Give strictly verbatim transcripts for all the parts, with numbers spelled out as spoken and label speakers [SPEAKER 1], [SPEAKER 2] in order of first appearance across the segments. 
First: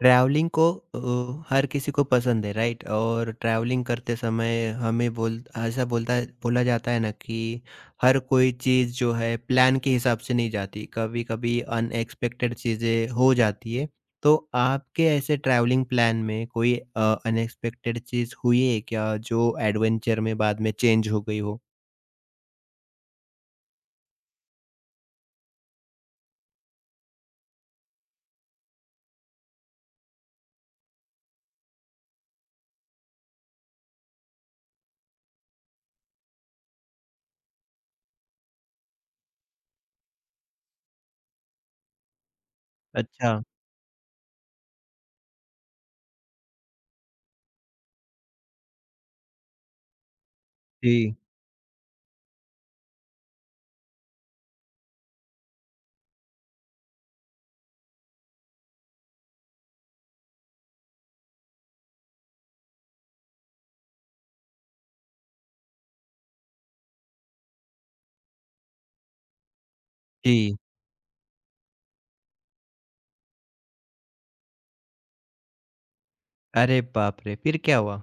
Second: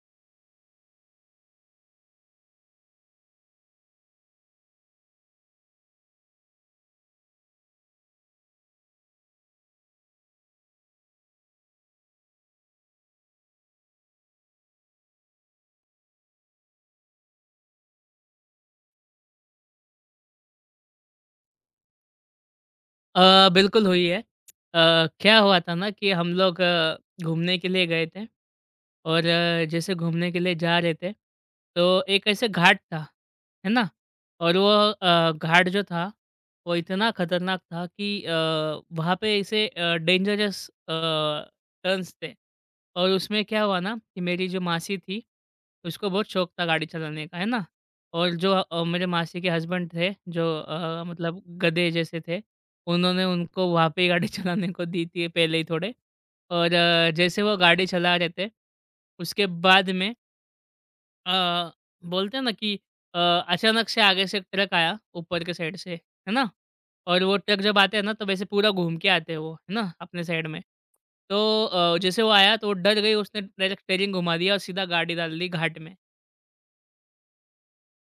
[SPEAKER 1] Travelling को अ, हर किसी को पसंद है राइट। और ट्रैवलिंग करते समय हमें बोल ऐसा बोलता है बोला जाता है ना कि हर कोई चीज़ जो है प्लान के हिसाब से नहीं जाती, कभी कभी अनएक्सपेक्टेड चीज़ें हो जाती है। तो आपके ऐसे ट्रैवलिंग प्लान में कोई अनएक्सपेक्टेड चीज़ हुई है क्या जो एडवेंचर में बाद में चेंज हो गई हो?
[SPEAKER 2] अ, बिल्कुल हुई है। अ, क्या हुआ था ना कि हम लोग अ, घूमने के लिए गए थे और अ, जैसे घूमने के लिए जा रहे थे, तो एक ऐसे घाट था, है ना? और वो अ, घाट जो था, वो इतना खतरनाक था कि अ, वहाँ पे ऐसे अ, डेंजरस अ, टर्न्स थे। और
[SPEAKER 1] अच्छा।
[SPEAKER 2] उसमें क्या हुआ ना कि मेरी जो मासी थी, उसको बहुत शौक था गाड़ी चलाने का, है ना? और जो अ, मेरे मासी के हस्बैंड थे, जो अ,
[SPEAKER 1] जी।
[SPEAKER 2] मतलब गधे जैसे थे, उन्होंने उनको वहाँ पे ही गाड़ी चलाने को दी थी पहले ही थोड़े। और अ, जैसे वो गाड़ी चला रहे थे, उसके बाद में अ, बोलते हैं ना कि अ, अचानक से आगे से एक ट्रक आया ऊपर के साइड से, है ना? और वो ट्रक जब आते हैं ना तो वैसे पूरा घूम के आते हैं वो, है ना? अपने साइड
[SPEAKER 1] जी।
[SPEAKER 2] में। तो अ, जैसे वो आया तो वो डर गई, उसने डायरेक्ट स्टीयरिंग घुमा दिया और सीधा गाड़ी डाल दी घाट में।
[SPEAKER 1] अरे बाप रे, फिर क्या हुआ?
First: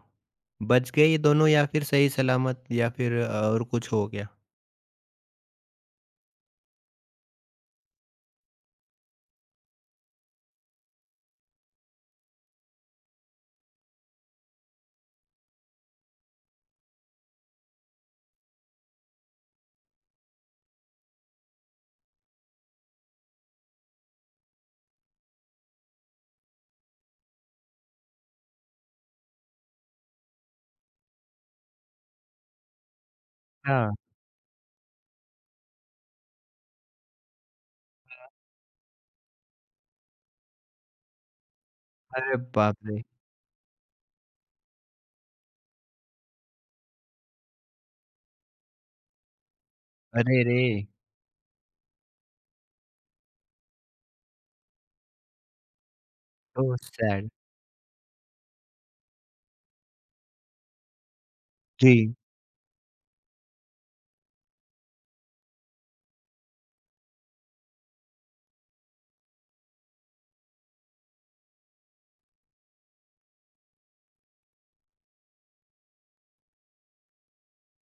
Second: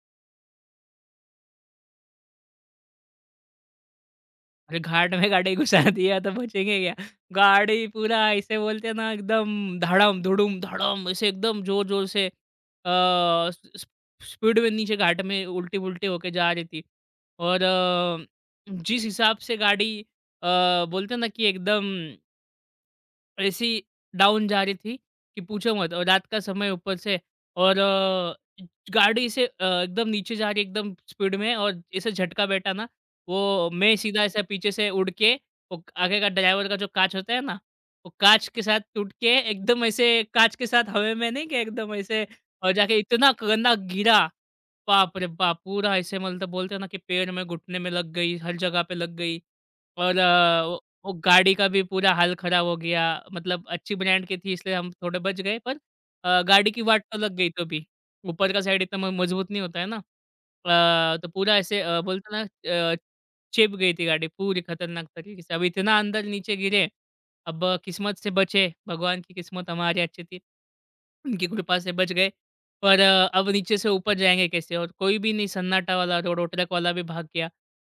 [SPEAKER 1] बच गए ये दोनों या फिर सही सलामत, या फिर अ, और कुछ हो गया?
[SPEAKER 2] अरे घाट में गाड़ी घुसा दिया तो बचेंगे क्या? गाड़ी पूरा ऐसे बोलते हैं ना एकदम धड़म धुड़ुम धड़म ऐसे एकदम जोर जोर से अ, स- स- स्पीड में नीचे घाट में उल्टी पुल्टी होके जा रही थी। और अ, जिस हिसाब से गाड़ी अ, बोलते हैं ना कि एकदम ऐसी डाउन जा रही थी कि पूछो मत, और रात का समय ऊपर से। और अ, गाड़ी से अ, एकदम नीचे जा रही एकदम स्पीड में और ऐसे झटका बैठा ना, वो
[SPEAKER 1] हाँ।
[SPEAKER 2] मैं सीधा ऐसा पीछे से उड़ के, वो आगे का ड्राइवर का जो कांच होता है ना, वो कांच के साथ टूट के एकदम ऐसे, कांच के साथ हवा में नहीं क्या एकदम ऐसे,
[SPEAKER 1] अरे
[SPEAKER 2] और
[SPEAKER 1] बाप
[SPEAKER 2] जाके
[SPEAKER 1] रे!
[SPEAKER 2] इतना गंदा गिरा। बाप रे बाप पूरा ऐसे मतलब बोलते हैं ना कि पैर में, घुटने में लग गई, हर जगह पे लग गई। और
[SPEAKER 1] अरे रे!
[SPEAKER 2] वो गाड़ी का भी पूरा हाल खराब हो गया। मतलब अच्छी ब्रांड की थी इसलिए हम थोड़े बच गए, पर अ, गाड़ी
[SPEAKER 1] ओह
[SPEAKER 2] की वाट तो
[SPEAKER 1] सैड।
[SPEAKER 2] लग गई तो भी। ऊपर का साइड इतना म मजबूत नहीं होता है ना। अ, तो पूरा ऐसे अ,
[SPEAKER 1] जी।
[SPEAKER 2] बोलते हैं ना अ, चिप गई थी गाड़ी पूरी खतरनाक तरीके से। अब इतना अंदर नीचे गिरे, अब किस्मत से बचे, भगवान की किस्मत हमारी अच्छी थी। उनकी कृपा से बच गए। पर अ, अब नीचे से ऊपर जाएँगे कैसे? और कोई भी नहीं, सन्नाटा वाला रोड, और ट्रक वाला भी भाग गया।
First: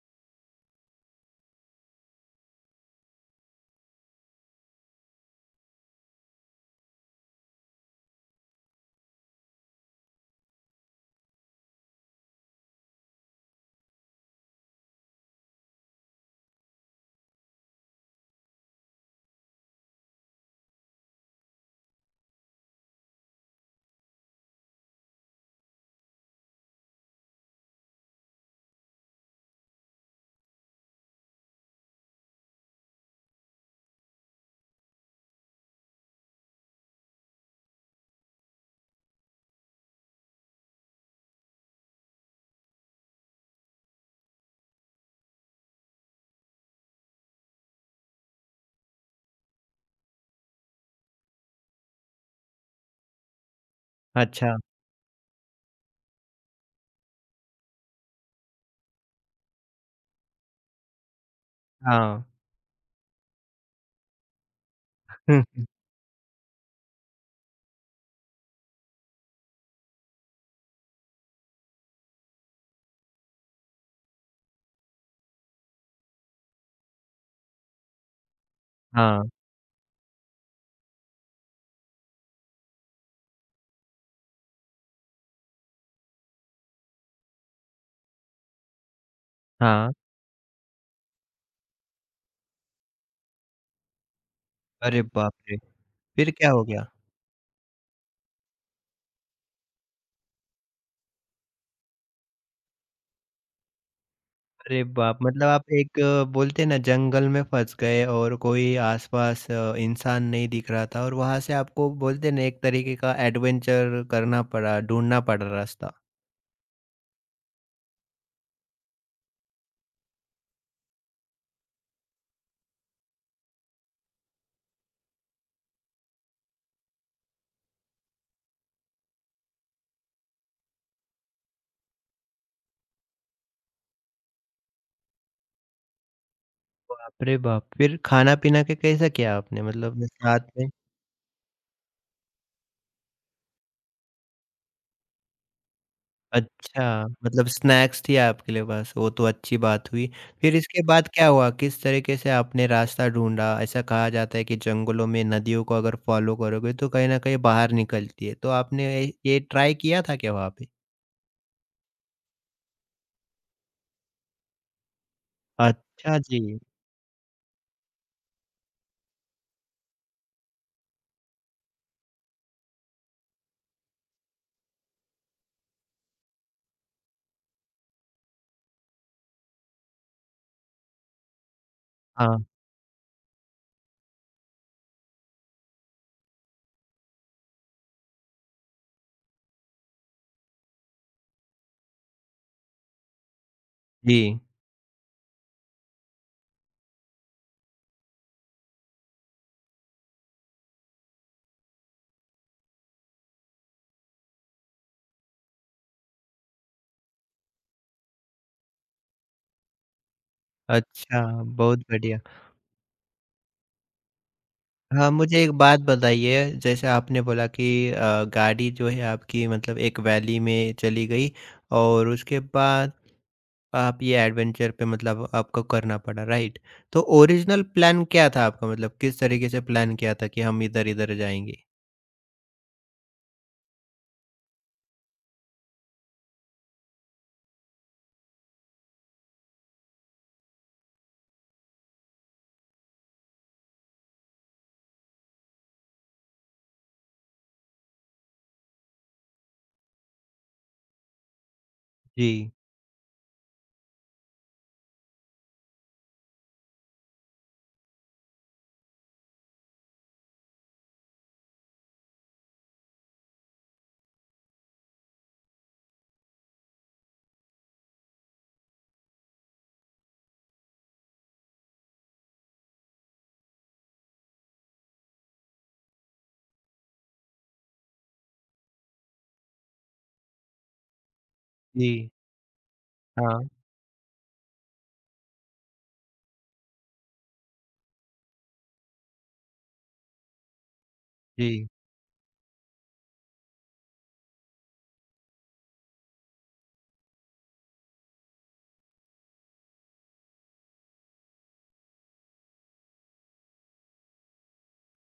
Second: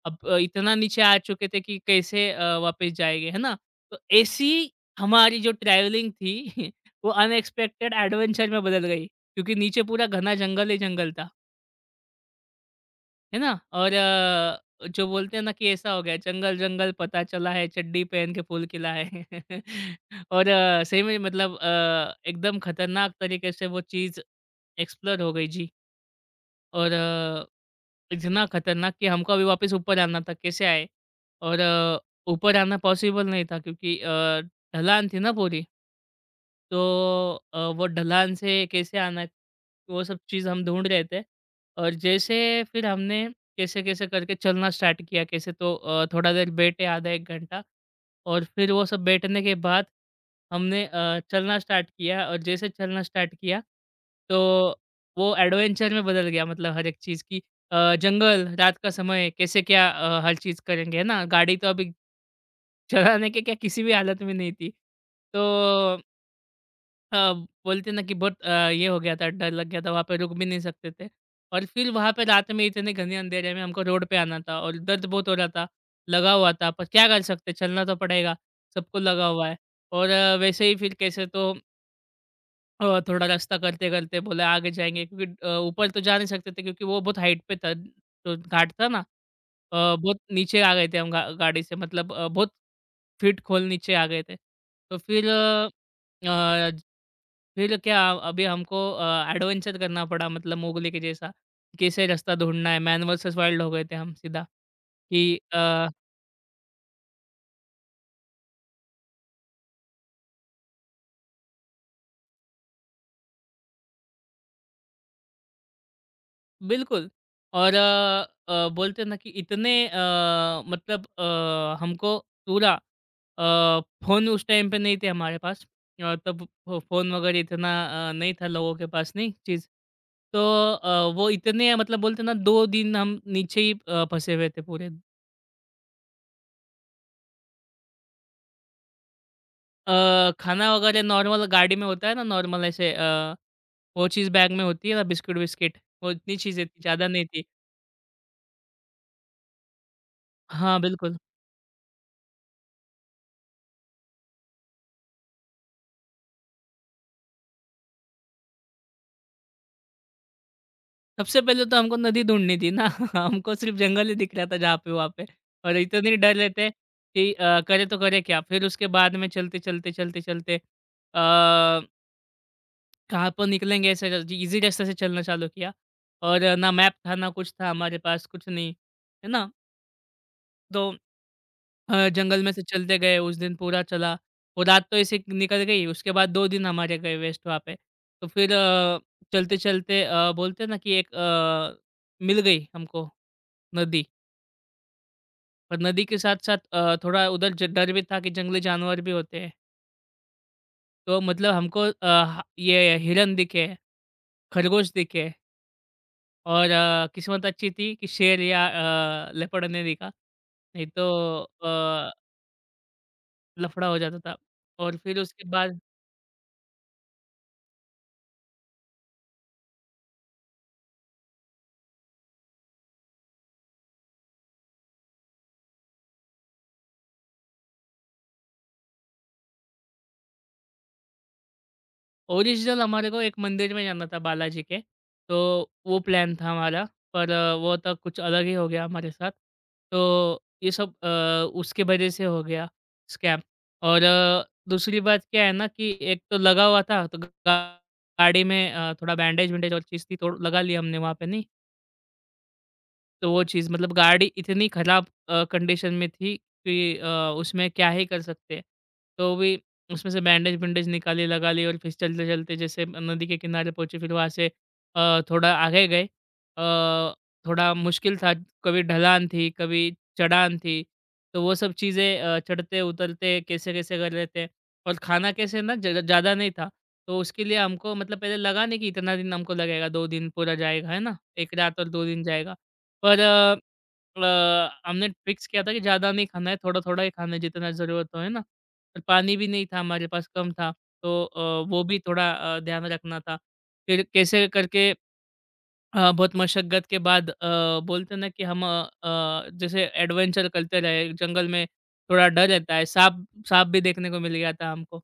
[SPEAKER 2] अब अ, इतना नीचे आ चुके थे कि कैसे अ, वापस जाएँगे, है ना? तो ऐसी हमारी जो ट्रैवलिंग थी वो अनएक्सपेक्टेड एडवेंचर में बदल गई। क्योंकि नीचे पूरा घना जंगल ही जंगल था। है ना? और अ, जो बोलते हैं ना कि ऐसा हो गया जंगल-जंगल पता चला है, चड्डी पहन के फूल खिला है। और अ, सही में मतलब अ, एकदम खतरनाक तरीके से वो चीज़ एक्सप्लोर हो गई जी। और अ, इतना खतरनाक कि हमको अभी वापस ऊपर आना था, कैसे आए? और अ, ऊपर आना पॉसिबल नहीं था, क्योंकि अ, ढलान थी ना पूरी। तो अ, वो ढलान से कैसे आना है, वो सब चीज़ हम ढूँढ रहे थे। और जैसे फिर हमने कैसे-कैसे करके चलना स्टार्ट किया, कैसे तो अ, थोड़ा देर बैठे आधा एक घंटा, और फिर वो सब बैठने के बाद हमने अ, चलना स्टार्ट किया, और जैसे चलना स्टार्ट किया,
[SPEAKER 1] अच्छा।
[SPEAKER 2] तो वो एडवेंचर में बदल गया, मतलब हर एक चीज़ की अ, जंगल, रात का समय, कैसे क्या अ, हर चीज़ करेंगे, है ना? गाड़ी तो अभी
[SPEAKER 1] हाँ।
[SPEAKER 2] चलाने के क्या किसी भी हालत में नहीं थी।
[SPEAKER 1] हुँ।
[SPEAKER 2] तो अ, बोलते ना कि बहुत अ, ये हो गया था, डर लग गया था, वहाँ पे रुक भी नहीं सकते थे। और फिर वहाँ पे रात में इतने घने अंधेरे में हमको रोड पे आना था, और दर्द बहुत हो रहा था, लगा हुआ था, पर क्या कर सकते, चलना तो पड़ेगा, सबको
[SPEAKER 1] हाँ,
[SPEAKER 2] लगा हुआ है। और अ, वैसे ही फिर कैसे तो अ, थोड़ा रास्ता करते-करते बोला आगे जाएँगे, क्योंकि अ, ऊपर तो जा नहीं सकते थे, क्योंकि वो बहुत हाइट पे था, जो घाट था ना। अ,
[SPEAKER 1] हाँ।
[SPEAKER 2] बहुत नीचे आ गए थे हम गा गाड़ी से, मतलब अ, बहुत फीट खोल नीचे आ गए थे। तो
[SPEAKER 1] अरे
[SPEAKER 2] फिर
[SPEAKER 1] बाप रे! फिर क्या हो
[SPEAKER 2] अ,
[SPEAKER 1] गया?
[SPEAKER 2] फिर क्या, अभी हमको अ, एडवेंचर करना पड़ा मतलब मोगली के जैसा, कैसे रास्ता ढूँढना है, मैन वर्सेस वाइल्ड हो गए थे हम सीधा
[SPEAKER 1] अरे बाप!
[SPEAKER 2] कि
[SPEAKER 1] मतलब आप
[SPEAKER 2] अ,
[SPEAKER 1] एक बोलते हैं ना जंगल में फँस गए और कोई आस-पास अ, इंसान नहीं दिख रहा था, और वहाँ से आपको बोलते हैं ना एक तरीके का एडवेंचर करना पड़ा, ढूँढना पड़ा रास्ता।
[SPEAKER 2] बिल्कुल। और अ अ, बोलते हैं ना कि इतने अ, मतलब अ, हमको पूरा अ, फ़ोन उस टाइम पे नहीं थे हमारे पास, अ, तब फ़ो फ़ोन वगैरह इतना अ, नहीं था लोगों के पास नहीं चीज़। तो अ, वो इतने मतलब बोलते हैं ना दो दिन हम नीचे ही अ, फँसे हुए थे पूरे।
[SPEAKER 1] बाप रे बाप! फिर खाना-पीना का कैसा किया आपने
[SPEAKER 2] अ,
[SPEAKER 1] मतलब साथ
[SPEAKER 2] खाना
[SPEAKER 1] में?
[SPEAKER 2] वगैरह नॉर्मल गाड़ी में होता है ना, नॉर्मल ऐसे अ, वो चीज़ बैग में होती है ना, बिस्किट-विस्किट, वो इतनी चीज़ें थी,
[SPEAKER 1] अच्छा,
[SPEAKER 2] ज़्यादा नहीं थी।
[SPEAKER 1] मतलब स्नैक्स थी आपके लिए बस, वो तो अच्छी बात हुई। फिर
[SPEAKER 2] हाँ,
[SPEAKER 1] इसके बाद
[SPEAKER 2] बिल्कुल।
[SPEAKER 1] क्या हुआ? किस तरीके से आपने रास्ता ढूँढा? ऐसा कहा जाता है कि जंगलों में नदियों को अगर फ़ॉलो करोगे तो कहीं न कहीं बाहर निकलती है, तो आपने ये ये ट्राई किया था क्या वहाँ पे?
[SPEAKER 2] सबसे पहले तो हमको नदी ढूँढनी थी ना हमको सिर्फ़ जंगल ही दिख रहा था जहाँ पे वहाँ पे, और इतने
[SPEAKER 1] अच्छा
[SPEAKER 2] डर
[SPEAKER 1] जी।
[SPEAKER 2] रहे थे कि अ, करे तो करे क्या? फिर उसके बाद में चलते, चलते, चलते, चलते अ, कहाँ पर निकलेंगे ऐसे र ईज़ी रास्ते से चलना चालू किया। और ना मैप था, ना कुछ था हमारे पास, कुछ नहीं, है ना? तो अ,
[SPEAKER 1] हाँ,
[SPEAKER 2] जंगल में से चलते गए उस दिन पूरा चला। वो रात तो ऐसे निकल गई, उसके बाद दो दिन हमारे गए वेस्ट वहाँ पे। तो फिर अ, चलते-चलते अ, बोलते हैं ना कि एक अ, मिल गई हमको नदी।
[SPEAKER 1] जी।
[SPEAKER 2] पर नदी के साथ-साथ अ, थोड़ा उधर ज डर भी था कि जंगली जानवर भी होते हैं, तो मतलब हमको अ, ह ये हिरन दिखे, खरगोश दिखे, और अ, किस्मत अच्छी थी कि शेर या अ, लेपर्ड नहीं दिखा। नहीं तो
[SPEAKER 1] अच्छा, बहुत
[SPEAKER 2] अ,
[SPEAKER 1] बढ़िया।
[SPEAKER 2] लफड़ा हो जाता था। और
[SPEAKER 1] हाँ,
[SPEAKER 2] फिर
[SPEAKER 1] मुझे
[SPEAKER 2] उसके
[SPEAKER 1] एक
[SPEAKER 2] बाद
[SPEAKER 1] बात बताइए, जैसे आपने बोला कि अ, गाड़ी जो है आपकी मतलब एक वैली में चली गई। और उसके बाद आप ये एडवेंचर पे मतलब आपको करना पड़ा राइट। तो ओरिजिनल प्लान क्या था आपका, मतलब किस तरीके से प्लान किया था कि हम इधर-इधर जाएँगे?
[SPEAKER 2] ओरिजिनल हमारे को एक मंदिर में जाना था बालाजी के, तो वो प्लान था हमारा, पर अ, वो तो कुछ अलग ही हो गया हमारे साथ। तो ये सब अ, उसके वजह से हो गया स्कैम। और अ, दूसरी बात क्या है ना कि एक तो लगा हुआ था, तो गा- गाड़ी में अ, थोड़ा बैंडेज-वैंडेज और चीज़ थी, तो लगा लिया हमने वहाँ पे नहीं
[SPEAKER 1] जी।
[SPEAKER 2] तो। वो चीज़ मतलब गाड़ी इतनी ख़राब अ, कंडीशन में थी कि अ, उसमें क्या ही कर सकते। तो भी उसमें से बैंडेज-वैंडेज निकाली, लगा ली, और फिर चलते-चलते जैसे नदी के किनारे पहुँचे फिर वहाँ से अ, थोड़ा आगे गए। अ, थोड़ा मुश्किल था, कभी ढलान थी, कभी चढ़ान थी। तो वो सब चीज़ें अ, चढ़ते-उतरते कैसे-कैसे कर रहे थे। और खाना कैसे ना, ज़्यादा ज़्यादा नहीं था। तो उसके लिए हमको, मतलब पहले लगा नहीं कि इतना दिन हमको लगेगा, दो दिन पूरा जाएगा, है ना? एक रात और
[SPEAKER 1] जी।
[SPEAKER 2] दो दिन जाएगा। पर
[SPEAKER 1] हाँ,
[SPEAKER 2] अ, अ, हमने फिक्स किया था कि ज़्यादा नहीं खाना है, थोड़ा-थोड़ा ही खाना है जितना ज़रूरत हो, है ना? और पानी भी नहीं था हमारे पास, कम था, तो अ,
[SPEAKER 1] जी।
[SPEAKER 2] वो भी थोड़ा अ, ध्यान रखना था। फिर कैसे करके अ, बहुत मशक्कत के बाद अ, बोलते ना कि हम अ, अ, जैसे एडवेंचर करते रहे जंगल में। थोड़ा डर रहता है, सांप सांप भी देखने को मिल गया था हमको।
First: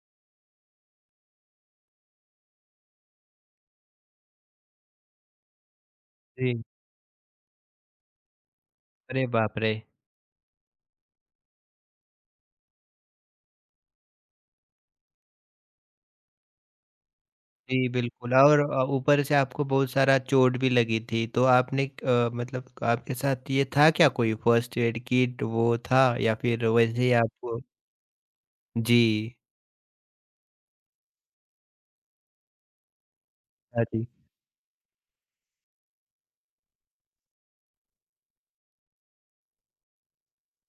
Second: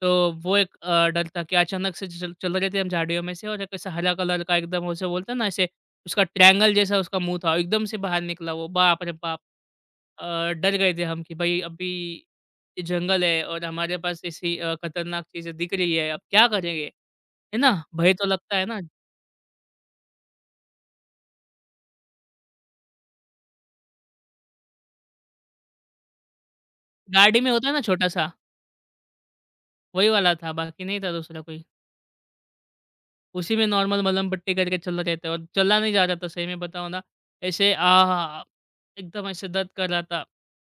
[SPEAKER 2] तो वो एक अ, डर था कि अचानक से चल, चल रहे थे हम झाड़ियों में से, और एक ऐसा हरा कलर का एकदम उसे बोलते हैं ना ऐसे उसका
[SPEAKER 1] जी।
[SPEAKER 2] ट्रैंगल जैसा उसका मुंह था एकदम से बाहर निकला वो, बाप रे
[SPEAKER 1] अरे
[SPEAKER 2] बाप।
[SPEAKER 1] बाप रे!
[SPEAKER 2] अ, डर गए थे हम कि भाई अभी ये जंगल है और हमारे पास ऐसी अ, खतरनाक चीजें दिख रही है, अब क्या करेंगे, है ना?
[SPEAKER 1] जी,
[SPEAKER 2] भय तो
[SPEAKER 1] बिल्कुल।
[SPEAKER 2] लगता
[SPEAKER 1] और
[SPEAKER 2] है ना।
[SPEAKER 1] अ, ऊपर से आपको बहुत सारा चोट भी लगी थी, तो आपने अ, मतलब आपके साथ ये था क्या, कोई फर्स्ट एड किट वो था या फिर वैसे ही
[SPEAKER 2] गाड़ी में
[SPEAKER 1] आपको।
[SPEAKER 2] होता है ना छोटा सा,
[SPEAKER 1] जी।
[SPEAKER 2] वही वाला था, बाकी नहीं था दूसरा कोई। उसी में
[SPEAKER 1] हाँ
[SPEAKER 2] नॉर्मल
[SPEAKER 1] जी।
[SPEAKER 2] मलहम-पट्टी करके चल रहे थे, और चला नहीं जा रहा था सही में बताऊँ ना, ऐसे आहाहा! एकदम ऐसे दर्द कर रहा था।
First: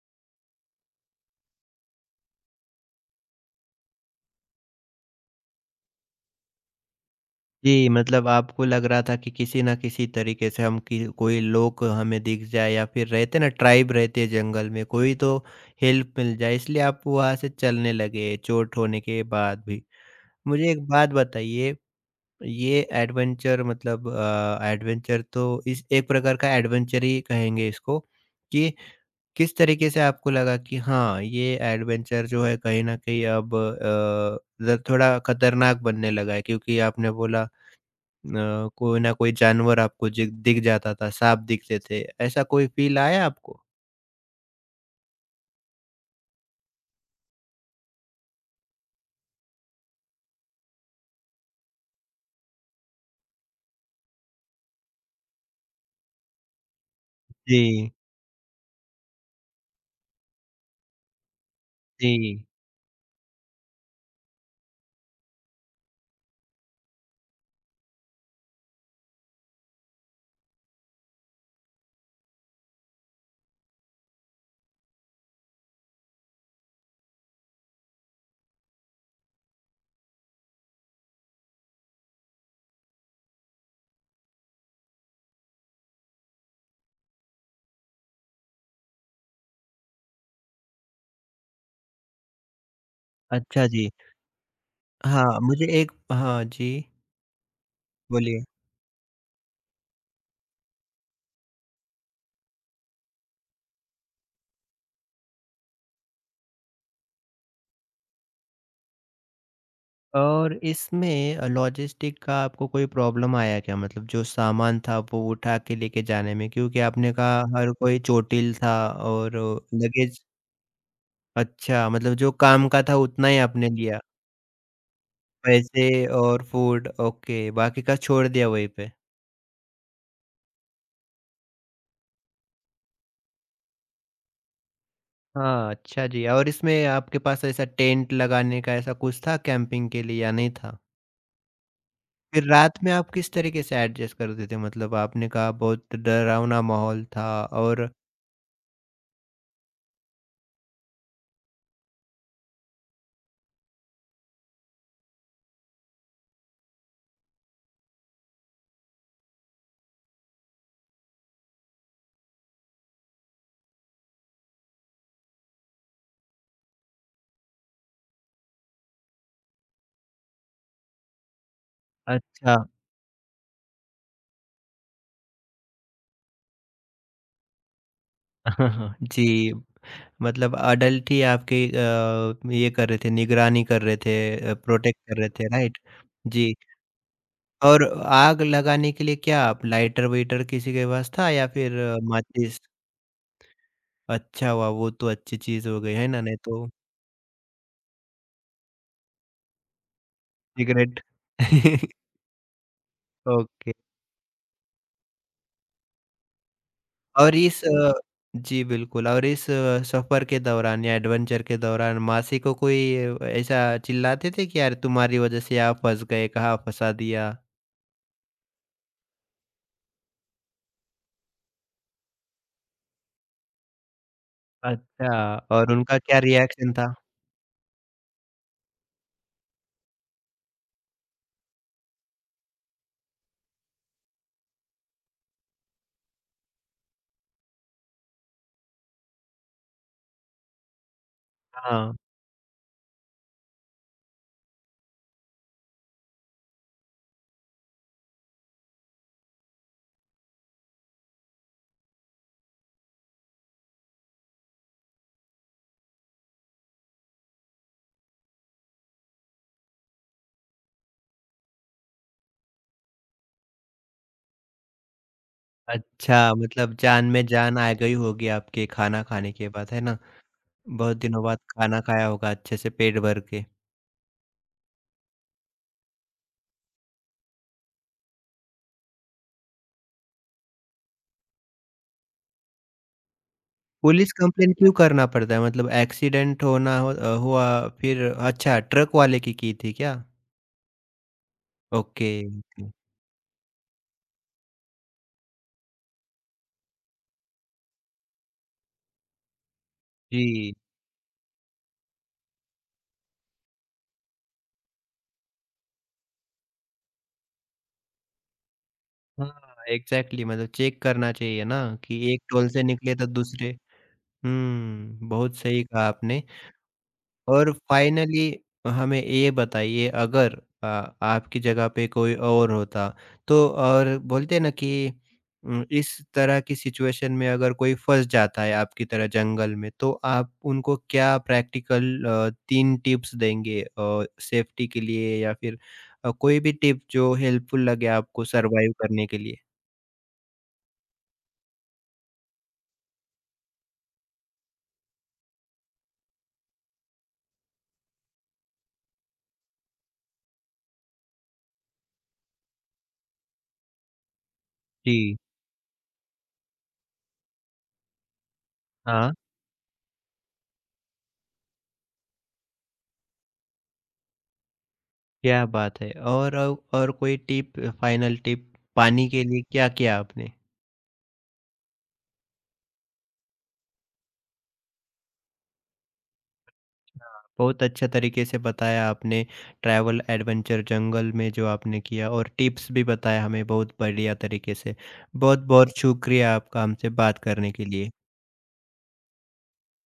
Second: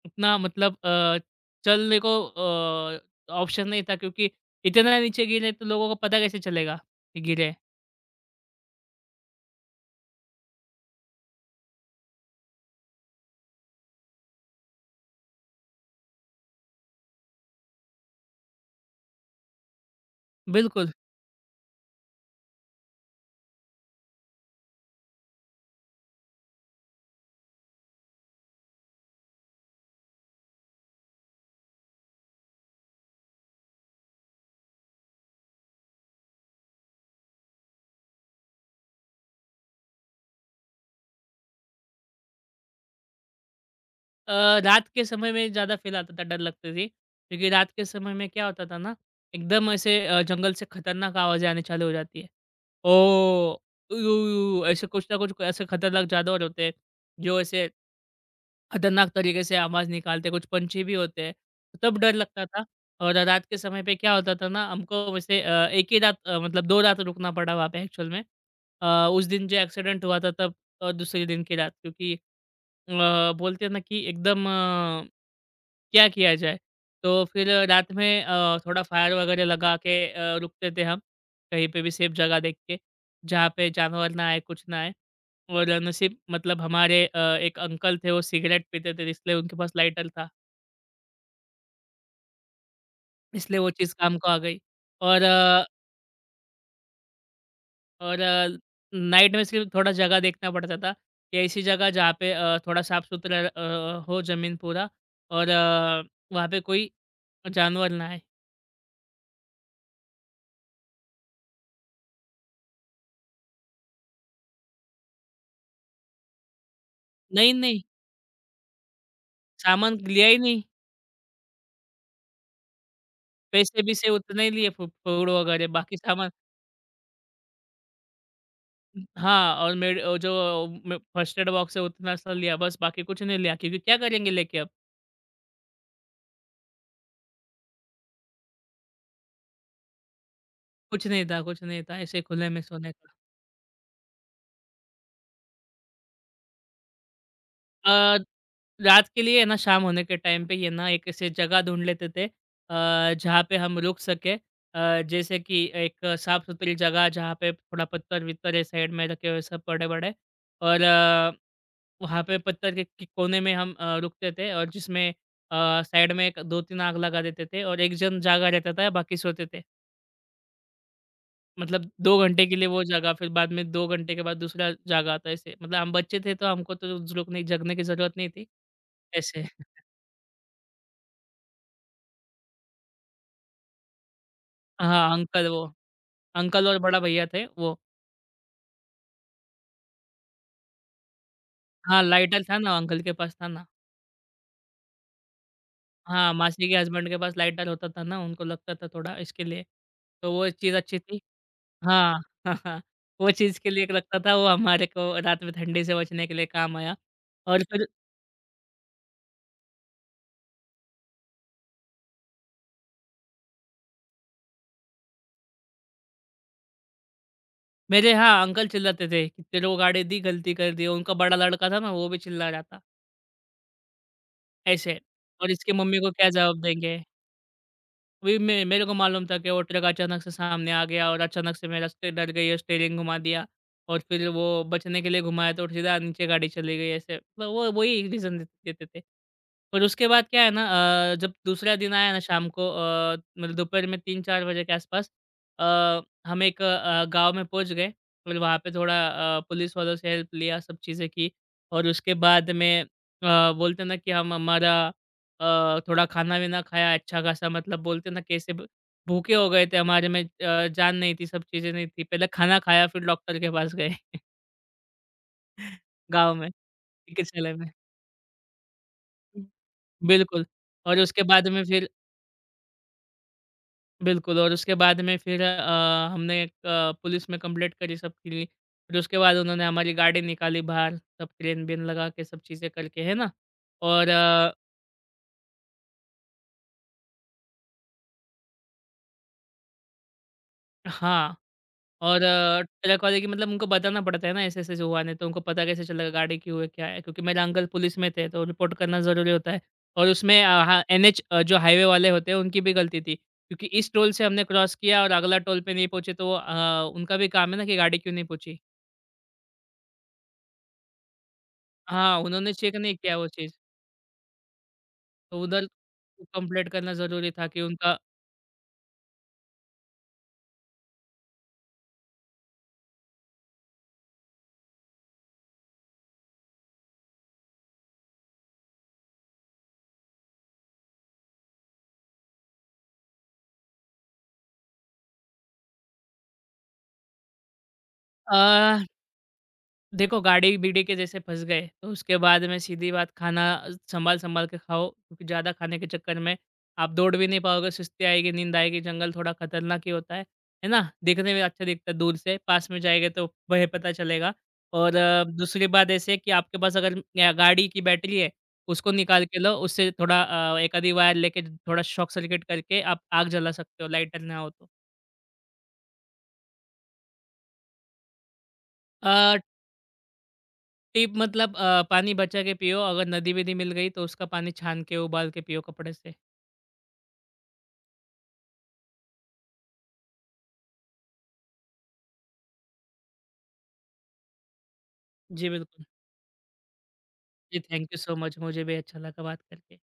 [SPEAKER 2] इतना मतलब अ, चलने को अ, ऑप्शन नहीं था, क्योंकि इतना नीचे गिरे तो लोगों को पता कैसे चलेगा कि गिरे हैं।
[SPEAKER 1] जी, मतलब आपको लग रहा था कि किसी न किसी तरीके से हम कि कोई लोग हमें दिख जाए, या फिर रहते ना ट्राइब रहते हैं जंगल में, कोई तो हेल्प मिल जाए, इसलिए आप वहाँ से चलने लगे चोट होने के बाद भी। मुझे एक
[SPEAKER 2] बिल्कुल।
[SPEAKER 1] बात बताइए, ये एडवेंचर मतलब अ, एडवेंचर तो इस एक प्रकार का एडवेंचर ही कहेंगे इसको, कि किस तरीके से आपको लगा कि हाँ, ये एडवेंचर जो है कहीं न कहीं अब अ, ज़ थोड़ा खतरनाक बनने लगा है, क्योंकि आपने बोला अ, कोई ना कोई जानवर आपको जि दिख जाता था, साँप दिखते थे, ऐसा कोई फ़ील आया आपको?
[SPEAKER 2] अ, रात के समय में ज़्यादा फ़ील आता था, डर लगती थी। क्योंकि रात के समय में क्या होता था ना, एकदम ऐसे अ, जंगल से खतरनाक आवाज़ें आनी चालू हो जाती है। ओ, उयू उयू, ऐसे कुछ ना कुछ ऐसे खतरनाक जानवर होते हैं, जो ऐसे
[SPEAKER 1] जी,
[SPEAKER 2] खतरनाक तरीके से आवाज़ निकालते हैं, कुछ पंछी भी होते हैं। तो तब डर
[SPEAKER 1] जी।
[SPEAKER 2] लगता था। और रात के समय पे क्या होता था ना, हमको वैसे अ, एक ही रात अ, मतलब दो रात रुकना पड़ा वहाँ पे एक्चुअल में। अ, उस दिन जो एक्सीडेंट हुआ था तब, और दूसरे दिन की रात क्योंकि अ, बोलते हैं ना कि एकदम क्या किया जाए? तो फिर रात में अ, थोड़ा फायर वगैरह लगा के अ, रुकते थे हम, कहीं पे भी सेफ जगह देख के, जहाँ पे जानवर ना आए, कुछ ना आए। और नसीब मतलब हमारे अ, एक अंकल थे, वो सिगरेट पीते थे, इसलिए उनके पास लाइटर था, इसलिए
[SPEAKER 1] अच्छा
[SPEAKER 2] वो
[SPEAKER 1] जी।
[SPEAKER 2] चीज़ काम को आ गई। और
[SPEAKER 1] हाँ,
[SPEAKER 2] अ,
[SPEAKER 1] मुझे एक हाँ जी,
[SPEAKER 2] और
[SPEAKER 1] बोलिए।
[SPEAKER 2] अ, नाइट में सिर्फ थोड़ा जगह देखना पड़ता था कि ऐसी जगह जहाँ पे अ, थोड़ा साफ-सुथरा अ, हो ज़मीन पूरा और अ, वहाँ पे कोई जानवर ना आए।
[SPEAKER 1] और इसमें अ, लॉजिस्टिक का आपको कोई प्रॉब्लम आया क्या? मतलब जो सामान था वो उठा के लेके जाने में, क्योंकि आपने कहा
[SPEAKER 2] नहीं,
[SPEAKER 1] हर
[SPEAKER 2] नहीं,
[SPEAKER 1] कोई चोटिल था। और
[SPEAKER 2] सामान
[SPEAKER 1] लगेज।
[SPEAKER 2] लिया ही नहीं।
[SPEAKER 1] अच्छा, मतलब जो काम का था उतना ही आपने लिया,
[SPEAKER 2] पैसे-वैसे उतने ही लिए फू फूड वगैरह
[SPEAKER 1] पैसे
[SPEAKER 2] बाकी सामान।
[SPEAKER 1] और फूड ओके, बाकी का छोड़ दिया वहीं पे।
[SPEAKER 2] हाँ, और मेड अ, जो म फर्स्ट एड बॉक्स है उतना सा लिया बस बाकी कुछ नहीं लिया, क्योंकि क्या करेंगे लेके अब?
[SPEAKER 1] हाँ, अच्छा जी। और इसमें आपके पास ऐसा टेंट लगाने का ऐसा कुछ था कैंपिंग के लिए, या नहीं था?
[SPEAKER 2] कुछ नहीं था, कुछ नहीं था, ऐसे
[SPEAKER 1] फिर
[SPEAKER 2] खुले में
[SPEAKER 1] रात में
[SPEAKER 2] सोने
[SPEAKER 1] आप
[SPEAKER 2] का।
[SPEAKER 1] किस तरीके से एडजस्ट करते थे? मतलब आपने कहा बहुत डरावना माहौल था। और
[SPEAKER 2] अ, रात के लिए ना शाम होने के टाइम पे ये ना एक ऐसे जगह ढूँढ लेते थे अ, जहाँ पे हम रुक सकें। अ, जैसे कि एक साफ-सुथरी जगह जहाँ पे थोड़ा पत्थर-वत्थर है, साइड में रखे हुए सब बड़े-बड़े, और वहाँ पे पत्थर के के कोने में हम अ, रुकते थे, और जिसमें अ, साइड में एक दो तीन आग लगा देते थे और एक जन जागा रहता था, बाकी सोते थे। मतलब दो घंटे
[SPEAKER 1] अच्छा।
[SPEAKER 2] के लिए वो जगह, फिर बाद में दो घंटे के बाद दूसरा जागा, तो ऐसे। मतलब हम बच्चे थे तो हमको तो झुलकने जगने की ज़रूरत नहीं थी, ऐसे।
[SPEAKER 1] जी, मतलब अडल्ट ही आपकी अ, ये कर रहे थे, निगरानी कर रहे थे, प्रोटेक्ट
[SPEAKER 2] हाँ,
[SPEAKER 1] कर रहे
[SPEAKER 2] अंकल
[SPEAKER 1] थे,
[SPEAKER 2] वो
[SPEAKER 1] राइट? जी।
[SPEAKER 2] अंकल और बड़ा भैया थे वो।
[SPEAKER 1] और आग लगाने के लिए क्या आप लाइटर-वाइटर किसी के पास था, या फिर अ,
[SPEAKER 2] हाँ, लाइटर था
[SPEAKER 1] माचिस?
[SPEAKER 2] ना, अंकल के पास था ना।
[SPEAKER 1] अच्छा हुआ, वो तो अच्छी चीज़ हो गई है ना,
[SPEAKER 2] हाँ,
[SPEAKER 1] नहीं तो
[SPEAKER 2] मासी के हस्बैंड के पास लाइटर होता था ना, उनको लगता था थोड़ा इसके लिए। तो वो चीज़ अच्छी
[SPEAKER 1] सिगरेट।
[SPEAKER 2] थी। हाँ, हाँ, हाँ। वो चीज़ के
[SPEAKER 1] ओके।
[SPEAKER 2] लिए एक लगता था, वो हमारे को रात में ठंडी से बचने के लिए काम आया।
[SPEAKER 1] और
[SPEAKER 2] और
[SPEAKER 1] इस
[SPEAKER 2] फिर
[SPEAKER 1] अ, जी, बिल्कुल। और इस अ, सफ़र के दौरान या एडवेंचर के दौरान मासी को कोई ऐसा चिल्लाते थे कि यार तुम्हारी वजह से आप फँस गए, कहाँ फँसा दिया?
[SPEAKER 2] मेरे यहाँ अंकल चिल्लाते थे कि तेरे को गाड़ी दी, गलती कर दी। उनका बड़ा लड़का था ना, वो भी चिल्ला रहा था ऐसे।
[SPEAKER 1] अच्छा।
[SPEAKER 2] और इसकी
[SPEAKER 1] और
[SPEAKER 2] मम्मी
[SPEAKER 1] उनका
[SPEAKER 2] को
[SPEAKER 1] क्या
[SPEAKER 2] क्या जवाब
[SPEAKER 1] रिएक्शन था?
[SPEAKER 2] देंगे? वही, मैं मेरे को मालूम था कि वो ट्रक अचानक से सामने आ गया और अचानक से मेरा स्टे डर गई और स्टीयरिंग घुमा दिया। और फिर वो बचने के लिए घुमाया तो सीधा नीचे गाड़ी चली गई, ऐसे। मतलब वो वही रीज़न दे- देते थे। और उसके बाद क्या है ना, अ, जब दूसरा
[SPEAKER 1] हाँ।
[SPEAKER 2] दिन आया ना, शाम को अ, मतलब दोपहर में तीन चार बजे के आसपास अ, हम एक अ, गांव में पहुंच गए। फिर वहाँ पे थोड़ा अ, पुलिस वालों से हेल्प लिया, सब चीज़ें की। और उसके बाद में अ, बोलते ना कि हम हमारा अ, थोड़ा खाना-वाना खाया अच्छा खासा। मतलब बोलते हैं ना, कैसे ब भूखे हो गए थे, हमारे में अ, जान नहीं थी, सब चीज़ें नहीं थी। पहले खाना खाया फिर डॉक्टर के पास गए गाँव
[SPEAKER 1] अच्छा,
[SPEAKER 2] में,
[SPEAKER 1] मतलब जान में
[SPEAKER 2] चिकित्सालय
[SPEAKER 1] जान
[SPEAKER 2] में।
[SPEAKER 1] आ गई होगी आपके खाना खाने के
[SPEAKER 2] हम्म।
[SPEAKER 1] बाद, है ना?
[SPEAKER 2] बिल्कुल।
[SPEAKER 1] बहुत
[SPEAKER 2] और
[SPEAKER 1] दिनों
[SPEAKER 2] उसके
[SPEAKER 1] बाद
[SPEAKER 2] बाद में
[SPEAKER 1] खाना
[SPEAKER 2] फिर
[SPEAKER 1] खाया होगा अच्छे से पेट भर के।
[SPEAKER 2] बिल्कुल और उसके बाद में फिर अ, हमने एक अ, पुलिस में कंप्लेंट करी सबके लिए। फिर उसके बाद उन्होंने हमारी गाड़ी निकाली बाहर, सब ट्रेन-वेन लगा के, सब चीज़ें करके, है ना? और
[SPEAKER 1] पुलिस
[SPEAKER 2] अ
[SPEAKER 1] कंप्लेंट क्यों करना पड़ता है? मतलब एक्सीडेंट होना हो अ, हुआ फिर, अच्छा, ट्रक वाले की की थी क्या?
[SPEAKER 2] हाँ।
[SPEAKER 1] ओके।
[SPEAKER 2] और अ, ट्रक वाले की, मतलब उनको बताना पड़ता है ना ऐसे-ऐसे जो हुआ, नहीं तो उनको पता कैसे चलेगा गाड़ी क्यों है, क्या है? क्योंकि मेरा अंकल पुलिस में थे, तो रिपोर्ट करना ज़रूरी होता है। और उसमें
[SPEAKER 1] जी।
[SPEAKER 2] अ, हाँ, एन एच अ, जो हाईवे वाले होते हैं उनकी भी गलती थी, क्योंकि इस टोल से हमने क्रॉस किया और अगला टोल पे नहीं पहुँचे, तो अ, उनका भी काम है ना कि गाड़ी क्यों नहीं पहुँची?
[SPEAKER 1] हाँ, एग्ज़ैक्टली, मतलब चेक करना चाहिए ना कि
[SPEAKER 2] हाँ,
[SPEAKER 1] एक टोल
[SPEAKER 2] उन्होंने
[SPEAKER 1] से
[SPEAKER 2] चेक
[SPEAKER 1] निकले
[SPEAKER 2] नहीं
[SPEAKER 1] तो
[SPEAKER 2] किया वो
[SPEAKER 1] दूसरे।
[SPEAKER 2] चीज़,
[SPEAKER 1] हुँ, बहुत
[SPEAKER 2] तो
[SPEAKER 1] सही
[SPEAKER 2] उधर
[SPEAKER 1] कहा आपने।
[SPEAKER 2] कंप्लेंट करना ज़रूरी था
[SPEAKER 1] और
[SPEAKER 2] कि उनका।
[SPEAKER 1] फाइनली हमें ये बताइए, अगर अ, आपकी जगह पे कोई और होता तो, और बोलते हैं ना कि उम, इस तरह की सिचुएशन में अगर कोई फँस जाता है आपकी तरह जंगल में, तो आप उनको क्या प्रैक्टिकल अ, तीन टिप्स देंगे अ, सेफ्टी के लिए, या फिर अ, कोई भी टिप जो हेल्पफुल लगे आपको
[SPEAKER 2] अ
[SPEAKER 1] सर्वाइव करने के लिए?
[SPEAKER 2] देखो, गाड़ी-बीड़ी के जैसे फँस गए, तो उसके बाद में सीधी बात, खाना सँभाल-सँभाल के खाओ, क्योंकि ज़्यादा खाने के चक्कर में आप दौड़ भी नहीं पाओगे, सुस्ती आएगी, नींद आएगी, जंगल थोड़ा खतरनाक ही होता है, है ना? देखने में अच्छा दिखता है दूर से, पास में जाएँगे तो भय पता चलेगा। और
[SPEAKER 1] जी।
[SPEAKER 2] अ, दूसरी बात ऐसे है कि आपके पास अगर अ, गाड़ी की बैटरी है, उसको
[SPEAKER 1] हाँ,
[SPEAKER 2] निकाल के लो, उससे थोड़ा अ, एक आधी वायर लेके थोड़ा शॉर्ट सर्किट करके आप आग जला सकते हो, लाइटर ना हो तो।
[SPEAKER 1] क्या बात है! और औ और कोई टिप, फाइनल टिप, पानी के
[SPEAKER 2] अ,
[SPEAKER 1] लिए क्या किया आपने?
[SPEAKER 2] टिप मतलब अ, पानी बचा के पियो, अगर नदी-वदी मिल गई तो उसका पानी छान के उबाल के पियो कपड़े से।
[SPEAKER 1] हाँ, बहुत अच्छा तरीके से बताया आपने ट्रैवल एडवेंचर जंगल में जो आपने किया, और टिप्स भी बताया हमें बहुत बढ़िया तरीके से।
[SPEAKER 2] जी,
[SPEAKER 1] बहुत-बहुत
[SPEAKER 2] बिल्कुल।
[SPEAKER 1] शुक्रिया आपका हमसे बात करने
[SPEAKER 2] जी,
[SPEAKER 1] के
[SPEAKER 2] थैंक
[SPEAKER 1] लिए।
[SPEAKER 2] You so much. मुझे भी अच्छा लगा बात करके।